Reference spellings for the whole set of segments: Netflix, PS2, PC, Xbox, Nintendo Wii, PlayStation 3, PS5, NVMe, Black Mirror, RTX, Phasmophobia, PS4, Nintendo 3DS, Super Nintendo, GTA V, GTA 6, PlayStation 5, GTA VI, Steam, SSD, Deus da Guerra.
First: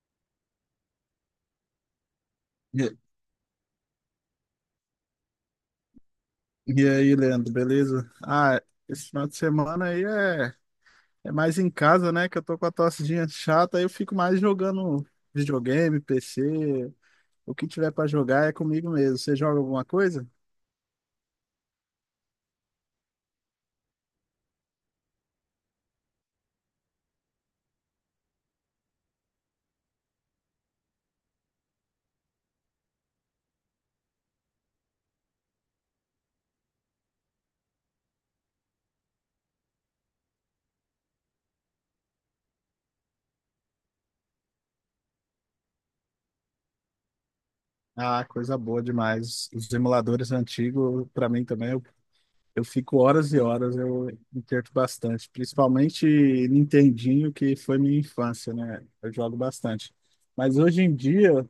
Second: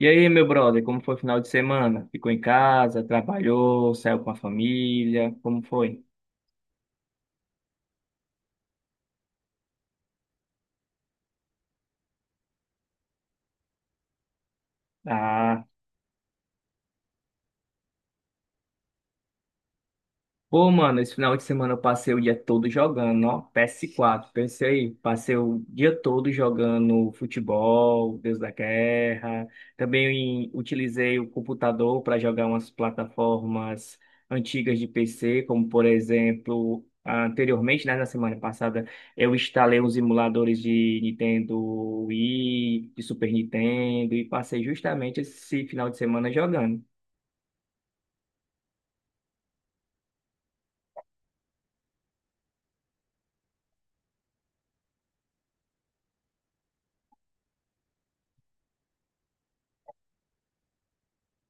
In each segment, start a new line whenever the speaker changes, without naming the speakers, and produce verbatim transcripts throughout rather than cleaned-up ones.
E aí, meu brother, como foi o final de semana? Ficou em
E,
casa, trabalhou, saiu com a família? Como foi?
e aí, Leandro, beleza? Ah, esse final de semana aí é, é mais em casa, né? Que eu tô com a tossezinha chata, aí eu fico mais jogando
Ah.
videogame, P C, o que tiver pra jogar é comigo mesmo. Você joga alguma coisa?
Pô, mano, esse final de semana eu passei o dia todo jogando, ó, P S quatro, pensei, aí, passei o dia todo jogando futebol, Deus da Guerra, também utilizei o computador para jogar umas plataformas antigas de P C, como por exemplo, anteriormente, né, na semana passada, eu instalei uns emuladores de Nintendo Wii, de Super Nintendo, e passei justamente esse final de semana jogando.
Ah, coisa boa demais. Os emuladores antigos, pra mim também, eu, eu fico horas e horas, eu me perco bastante. Principalmente Nintendinho, que foi minha infância, né? Eu jogo bastante. Mas hoje em dia.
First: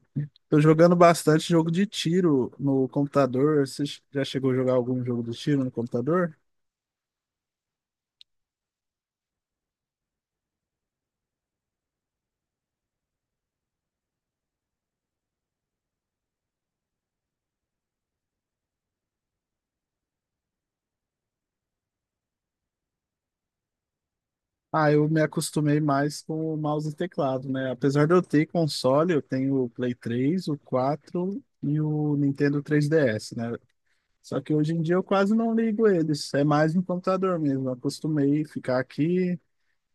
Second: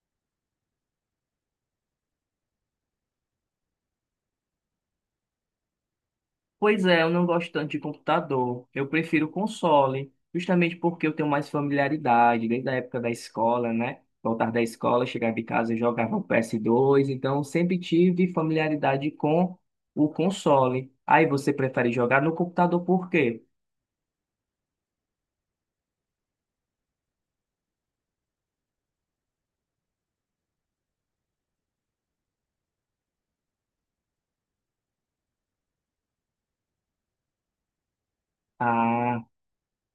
Tô jogando bastante jogo de tiro no computador. Você já chegou a jogar algum jogo de tiro no computador?
Pois é, eu não gosto tanto de computador. Eu prefiro console, justamente porque eu tenho mais familiaridade, desde a época da escola, né? Voltar da escola, chegar de casa, eu jogava o P S dois, então sempre tive familiaridade com o console. Aí você prefere jogar no computador por quê?
Ah, eu me acostumei mais com o mouse e teclado, né? Apesar de eu ter console, eu tenho o Play três, o quatro e o Nintendo três D S, né? Só que hoje em dia eu quase não ligo eles. É mais no computador mesmo. Eu acostumei ficar
Ah,
aqui,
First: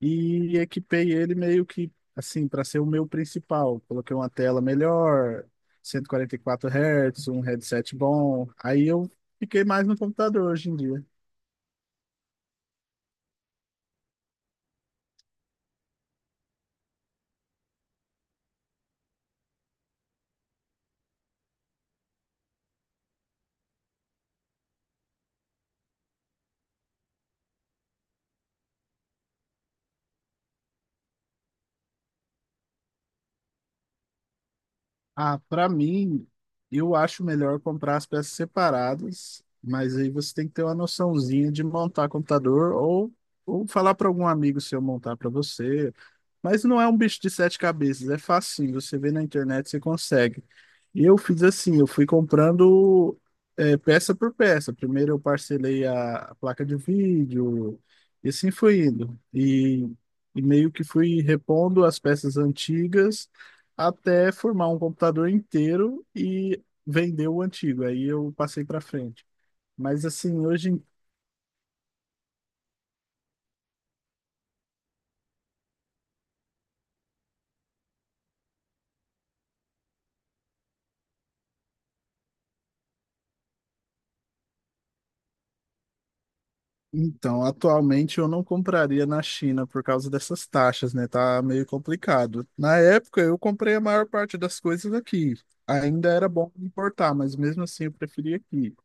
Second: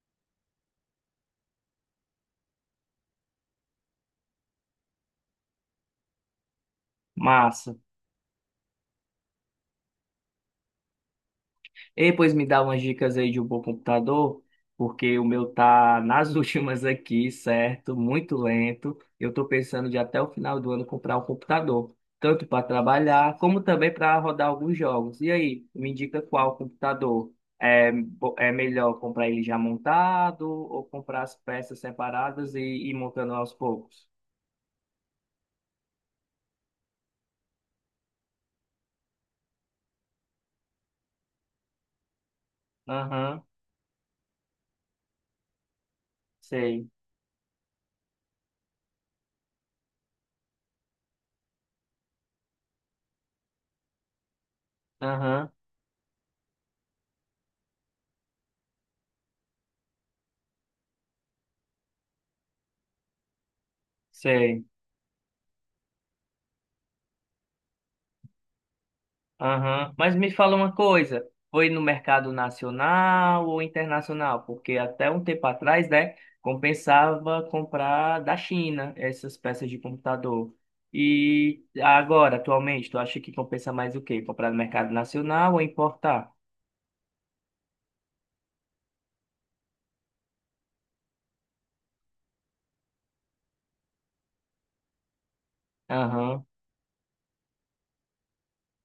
e equipei ele meio que assim para ser o meu principal. Coloquei uma tela melhor, cento e quarenta e quatro hertz Hz, um
massa.
headset bom. Aí eu fiquei mais no computador hoje em dia.
E pois me dá umas dicas aí de um bom computador, porque o meu tá nas últimas aqui, certo? Muito lento. Eu tô pensando de até o final do ano comprar um computador, tanto para trabalhar como também para rodar alguns jogos. E aí, me indica qual computador? É, bo- é melhor comprar ele já montado ou comprar as peças separadas e ir montando aos poucos?
Ah, para mim, eu acho melhor comprar as peças separadas, mas aí você tem que ter uma noçãozinha de montar computador, ou,
Aham,
ou falar para algum amigo seu montar para você. Mas não
sei.
é um bicho de sete cabeças, é facinho. Você vê na internet, você consegue. Eu fiz assim, eu fui comprando é, peça por peça. Primeiro eu
Aham,
parcelei a, a placa de vídeo, e assim foi indo. E, e meio que fui repondo as peças antigas até
sei.
formar um computador inteiro e vender o antigo. Aí eu passei para frente.
Aham.
Mas
Mas me
assim,
fala
hoje
uma
em.
coisa, foi no mercado nacional ou internacional? Porque até um tempo atrás, né, compensava comprar da China essas peças de computador. E agora, atualmente, tu acha que compensa mais o quê? Comprar no mercado nacional ou importar?
Então, atualmente eu não compraria na China por causa dessas taxas, né? Tá meio complicado. Na época eu comprei a maior parte das coisas aqui. Ainda era
Aham.
bom importar, mas mesmo assim eu preferi aqui.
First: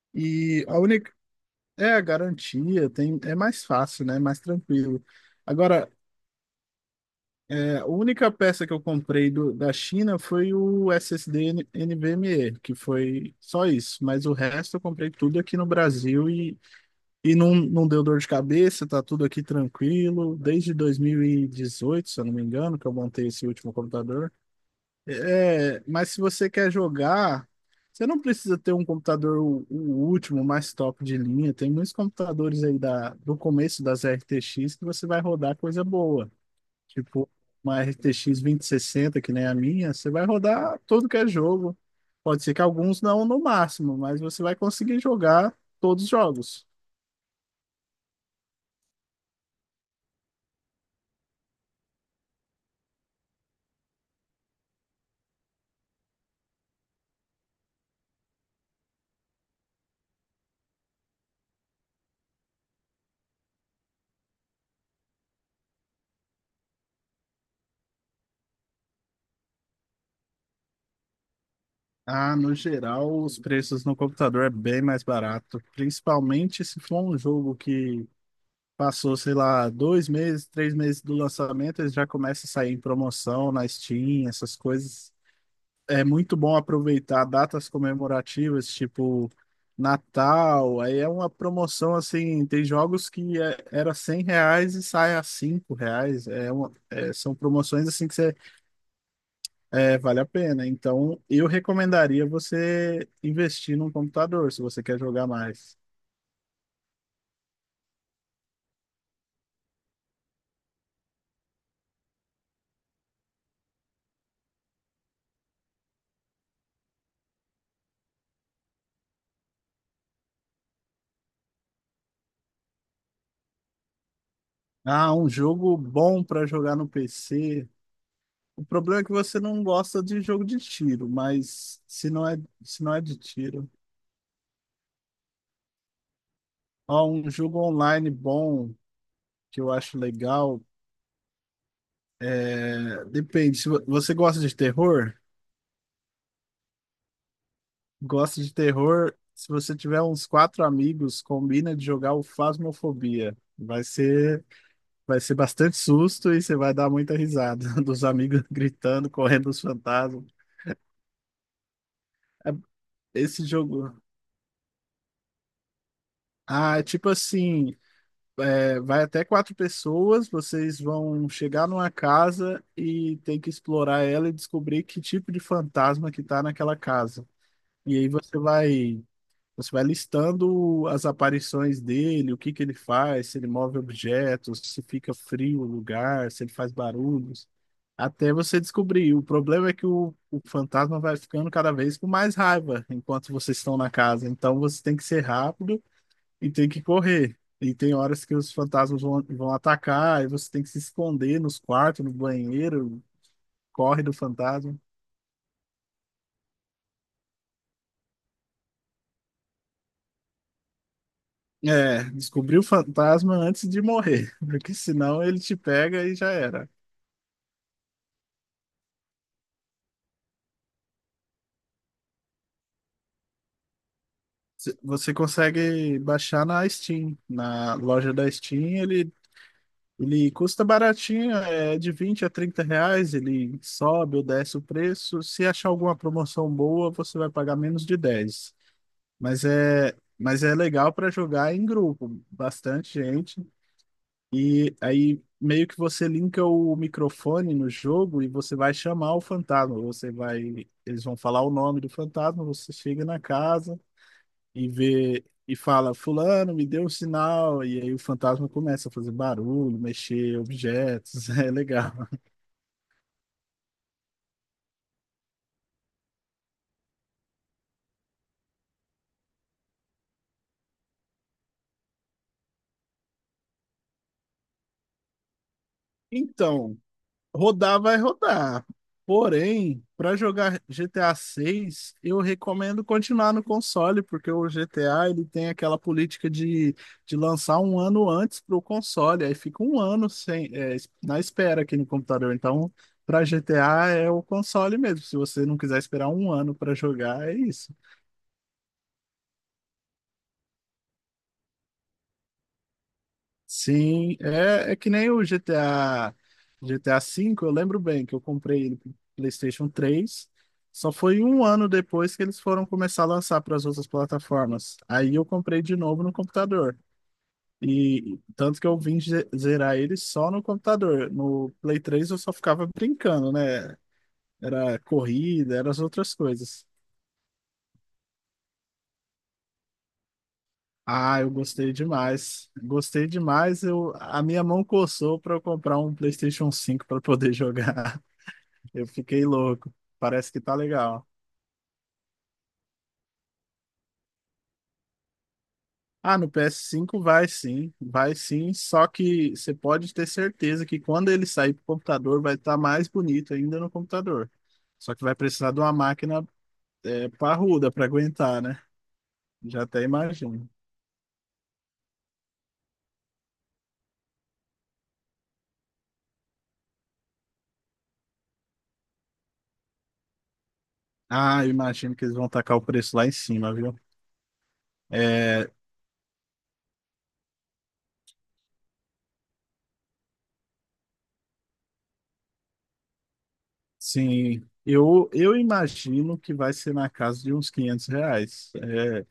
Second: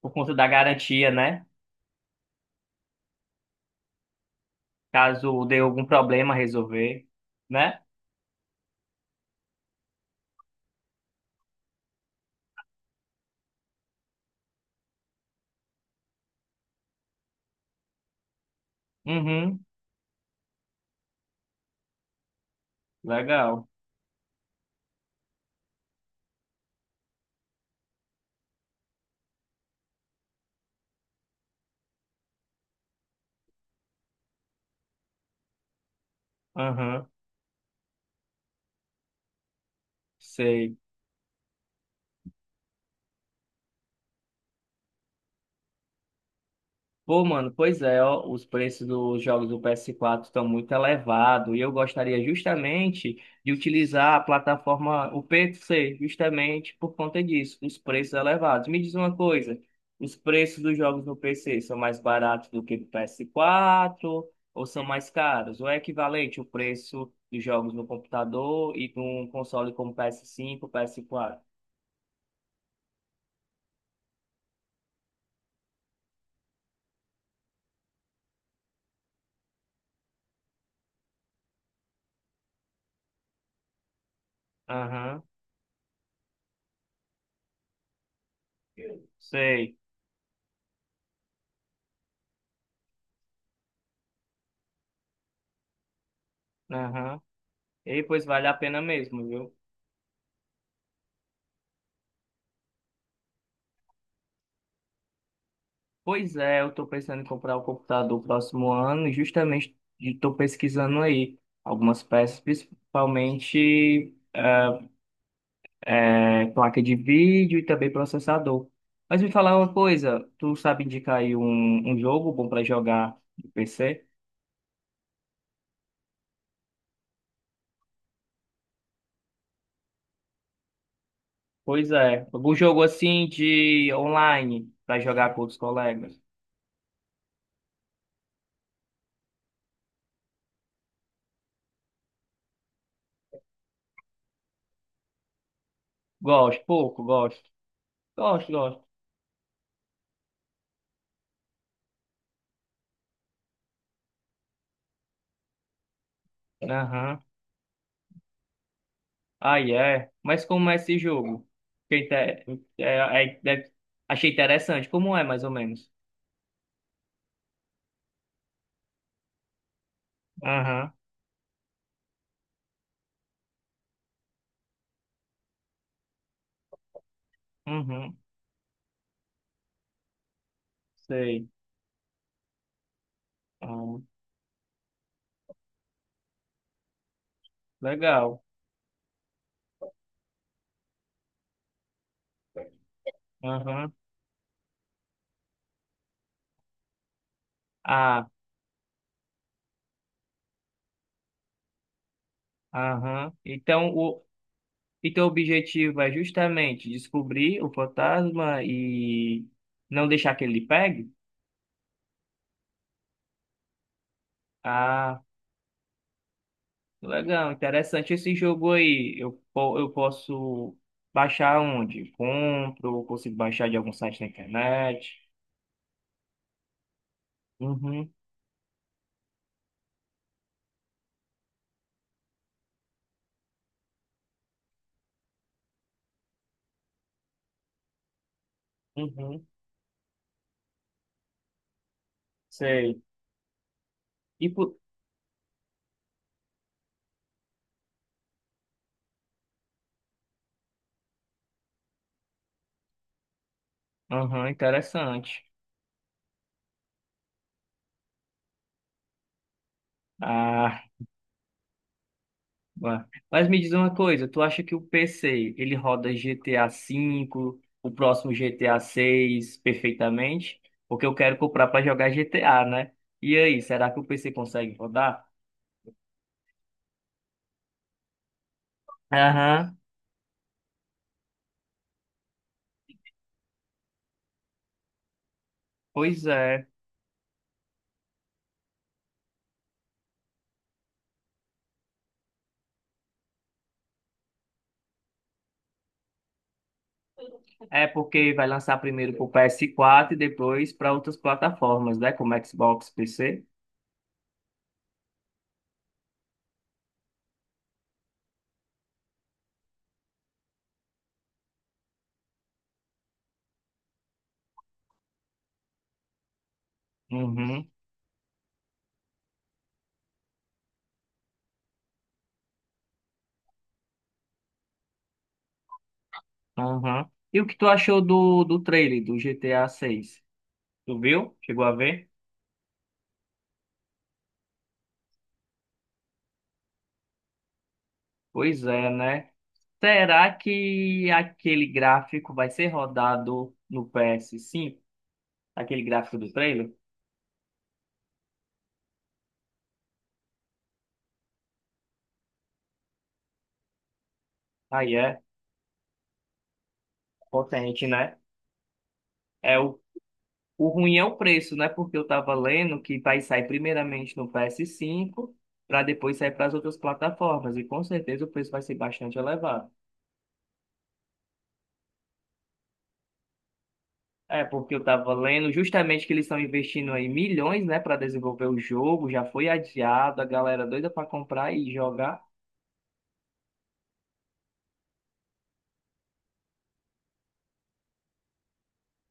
Por conta da
E a
garantia,
única
né?
é a garantia, tem é mais fácil, né? Mais tranquilo.
Caso dê algum
Agora,
problema resolver,
é,
né?
a única peça que eu comprei do, da China foi o S S D N- NVMe, que foi só isso, mas o resto eu comprei tudo aqui no Brasil e e não, não deu dor de cabeça, tá tudo aqui
Uhum.
tranquilo. Desde dois mil e dezoito, se eu não me engano, que eu montei esse
Legal.
último computador. É, mas se você quer jogar, você não precisa ter um computador o, o último, mais top de linha. Tem muitos computadores aí da, do começo das R T X, que você vai rodar coisa boa.
Aham.
Tipo, uma R T X sessenta que nem a minha, você vai
Sei.
rodar todo que é jogo. Pode ser que alguns não no máximo, mas você vai conseguir jogar todos os jogos.
Pô, mano, pois é, ó, os preços dos jogos do P S quatro estão muito elevados e eu gostaria justamente de utilizar a plataforma, o P C, justamente por conta disso, os preços elevados. Me diz uma coisa, os preços dos jogos no P C são mais baratos do que do P S quatro ou são mais caros? Ou é equivalente o preço dos jogos no computador e de um console como P S cinco, P S quatro?
Ah, no geral, os preços no computador é bem mais barato, principalmente se for um jogo que passou, sei lá, dois meses, três meses do lançamento, ele já começa a sair em promoção na Steam, essas coisas.
Aham,
É muito bom aproveitar datas comemorativas, tipo
sei,
Natal, aí é uma promoção assim, tem jogos que é- era cem reais e sai a cinco reais, é uma, é,
aham.
são promoções
E
assim que
pois
você
vale a pena mesmo, viu?
é, vale a pena. Então, eu recomendaria você investir num computador, se você quer jogar mais.
Pois é, eu estou pensando em comprar o computador no próximo ano e justamente estou pesquisando aí algumas peças, principalmente eh, eh, placa de vídeo e também processador. Mas me falar uma coisa, tu sabe indicar aí um, um jogo bom para jogar no P C?
Ah, um jogo bom para jogar no P C. O problema é que você não gosta de jogo de tiro, mas
Pois
se
é,
não é,
algum jogo
se não é de
assim
tiro.
de online para jogar com outros colegas?
Ó, um jogo online bom, que eu acho legal, é, depende. Se vo- você gosta de terror,
Gosto, pouco, gosto.
gosta
Gosto,
de
gosto.
terror, se você tiver uns quatro amigos, combina de jogar o Phasmophobia. Vai ser Vai ser bastante susto e você vai dar muita
Aham.
risada dos amigos gritando, correndo os
Aí é.
fantasmas.
Mas como é esse jogo? Que inte- é-
É-
é-
Esse
deve-
jogo.
Achei interessante. Como é, mais ou menos?
Ah, é tipo assim, é, vai até quatro pessoas, vocês
Aham,
vão chegar numa casa e tem que explorar ela e descobrir que tipo de fantasma que tá naquela casa. E aí
uhum.
você vai, você vai listando as
Sei.
aparições dele, o que que ele faz, se ele move
Ah,
objetos, se fica frio o lugar, se ele faz barulhos. Até
legal.
você descobrir. O problema é que o, o fantasma vai ficando cada vez com mais raiva enquanto vocês estão na
Aham.
casa. Então você tem que ser rápido e tem que correr. E tem horas
Ah,
que os fantasmas vão, vão atacar e você tem que se esconder nos quartos, no banheiro,
aham. Então
corre do
o
fantasma.
então, o objetivo é justamente descobrir o fantasma e não deixar que ele lhe pegue?
É, descobrir o fantasma antes de morrer, porque
Ah,
senão ele te pega e já era.
legal. Interessante esse jogo aí. Eu, po- eu posso baixar onde? Compro? Consigo baixar de algum site na
Se- Você
internet?
consegue baixar na Steam, na
Uhum.
loja da Steam. Ele Ele custa baratinho, é de vinte a trinta reais, ele sobe ou desce o preço. Se achar alguma promoção boa, você vai pagar menos de dez. Mas
Uhum,
é, mas é legal para jogar em grupo, bastante
sei.
gente.
E por...
E aí meio que você linka o microfone no jogo e você vai chamar o fantasma. Você vai, eles vão falar o nome do fantasma, você chega na casa
Aham,
e vê
interessante.
e fala, fulano, me deu um sinal, e aí o fantasma começa a fazer barulho, mexer
Ah,
objetos, é legal.
ué. Mas me diz uma coisa, tu acha que o P C, ele roda G T A V, o próximo GTA seis perfeitamente? Porque eu quero comprar para jogar G T A, né? E aí, será que o P C consegue rodar?
Então, rodar vai rodar.
Aham,
Porém, para jogar G T A seis, eu recomendo continuar no console, porque o G T A, ele tem aquela
pois
política
é.
de, de lançar um ano antes para o console, aí fica um ano sem, é, na espera aqui no computador. Então, para G T A é o console mesmo. Se você não quiser esperar um ano para jogar, é isso.
É porque vai lançar primeiro para pro ps quatro e depois para outras plataformas, né? Como Xbox, P C.
Sim, é, é que nem o GTA, G T A vê V, eu lembro bem que eu comprei ele pro PlayStation três, só foi um ano depois que eles foram começar a lançar para as outras plataformas. Aí eu comprei de novo no computador.
Uhum,
E tanto que eu vim ze- zerar ele só no computador. No Play três eu só ficava brincando, né? Era corrida, eram as outras coisas.
aham. E o que tu achou do, do trailer do G T A vi? Tu
Ah, eu
viu? Chegou a
gostei
ver?
demais. Gostei demais. Eu, a minha mão coçou para eu comprar um PlayStation cinco para poder jogar.
Pois
Eu
é,
fiquei
né?
louco. Parece
Será
que tá legal.
que aquele gráfico vai ser rodado no P S cinco? Aquele
Ah,
gráfico
no
do
ps
trailer?
cinco vai sim, vai sim, só que você pode ter certeza que quando ele sair pro computador vai estar mais bonito ainda no computador.
Aí
Só que vai
é
precisar de uma máquina, é, parruda para
potente, né?
aguentar, né?
É
Já
o,
até imagino.
o ruim é o preço, né? Porque eu tava lendo que vai sair primeiramente no P S cinco para depois sair para as outras plataformas. E com certeza o preço vai ser bastante elevado.
Ah, eu imagino que eles vão tacar o preço lá em cima, viu?
É, porque eu tava
É,
lendo justamente que eles estão investindo aí milhões, né, para desenvolver o jogo, já foi adiado, a galera doida para comprar e jogar.
sim, eu, eu imagino que vai ser na casa de uns quinhentos reais. É,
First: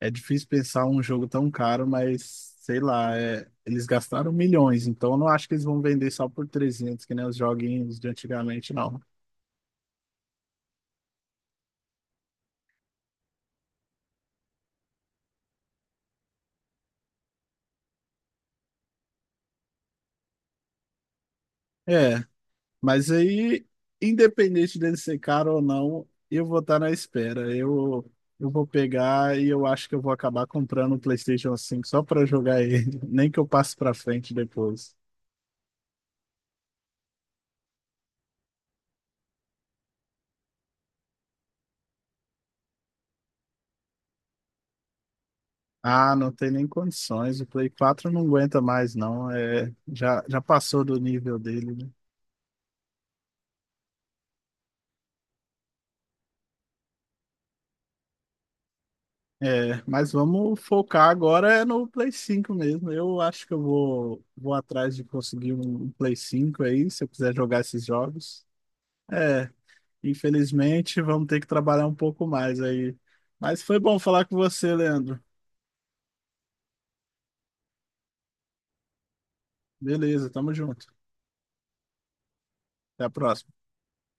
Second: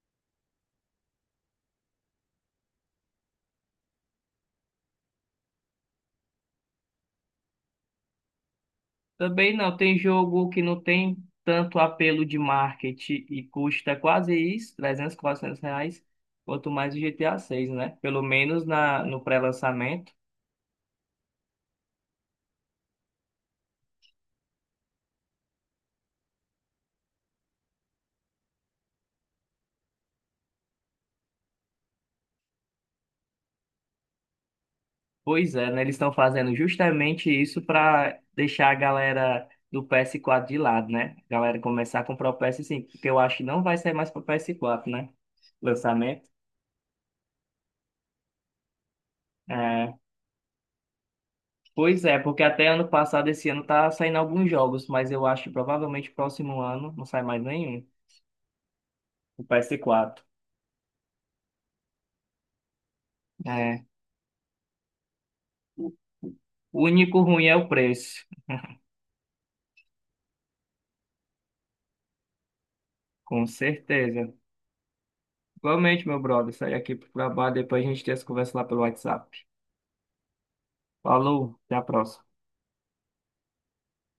É difícil pensar um jogo tão caro, mas sei lá, é- eles gastaram milhões, então eu não acho que eles vão vender só por trezentos, que nem os joguinhos de antigamente, não.
Também não, tem jogo que não tem tanto apelo de marketing e custa quase isso, trezentos quatrocentos reais, quanto mais o G T A seis, né? Pelo menos na, no pré-lançamento.
É, mas aí, independente dele ser caro ou não, eu vou estar na espera. Eu, eu vou pegar e eu acho que eu vou acabar comprando o PlayStation cinco só para jogar ele, nem que eu passe para frente depois.
Pois é, né? Eles estão fazendo justamente isso para deixar a galera do P S quatro de lado, né? A galera começar a comprar o P S cinco, porque eu acho que não vai sair mais para o P S quatro, né?
Ah,
Lançamento.
não tem nem condições, o Play quatro não aguenta mais, não. É,
É,
já, já passou do nível dele, né?
pois é, porque até ano passado, esse ano, tá saindo alguns jogos, mas eu acho que provavelmente próximo ano não sai mais nenhum. O ps
É, mas
quatro.
vamos focar agora é no Play cinco mesmo. Eu acho que eu
É.
vou, vou atrás de conseguir um Play cinco
O
aí, se eu
único
quiser
ruim é
jogar
o
esses
preço,
jogos. É, infelizmente vamos ter que trabalhar um pouco mais aí.
com
Mas foi bom falar
certeza.
com você, Leandro.
Igualmente, meu brother, sai aqui pro trabalho, depois a gente tem essa conversa lá pelo WhatsApp.
Beleza, tamo junto.
Falou, até a próxima.
Até a próxima.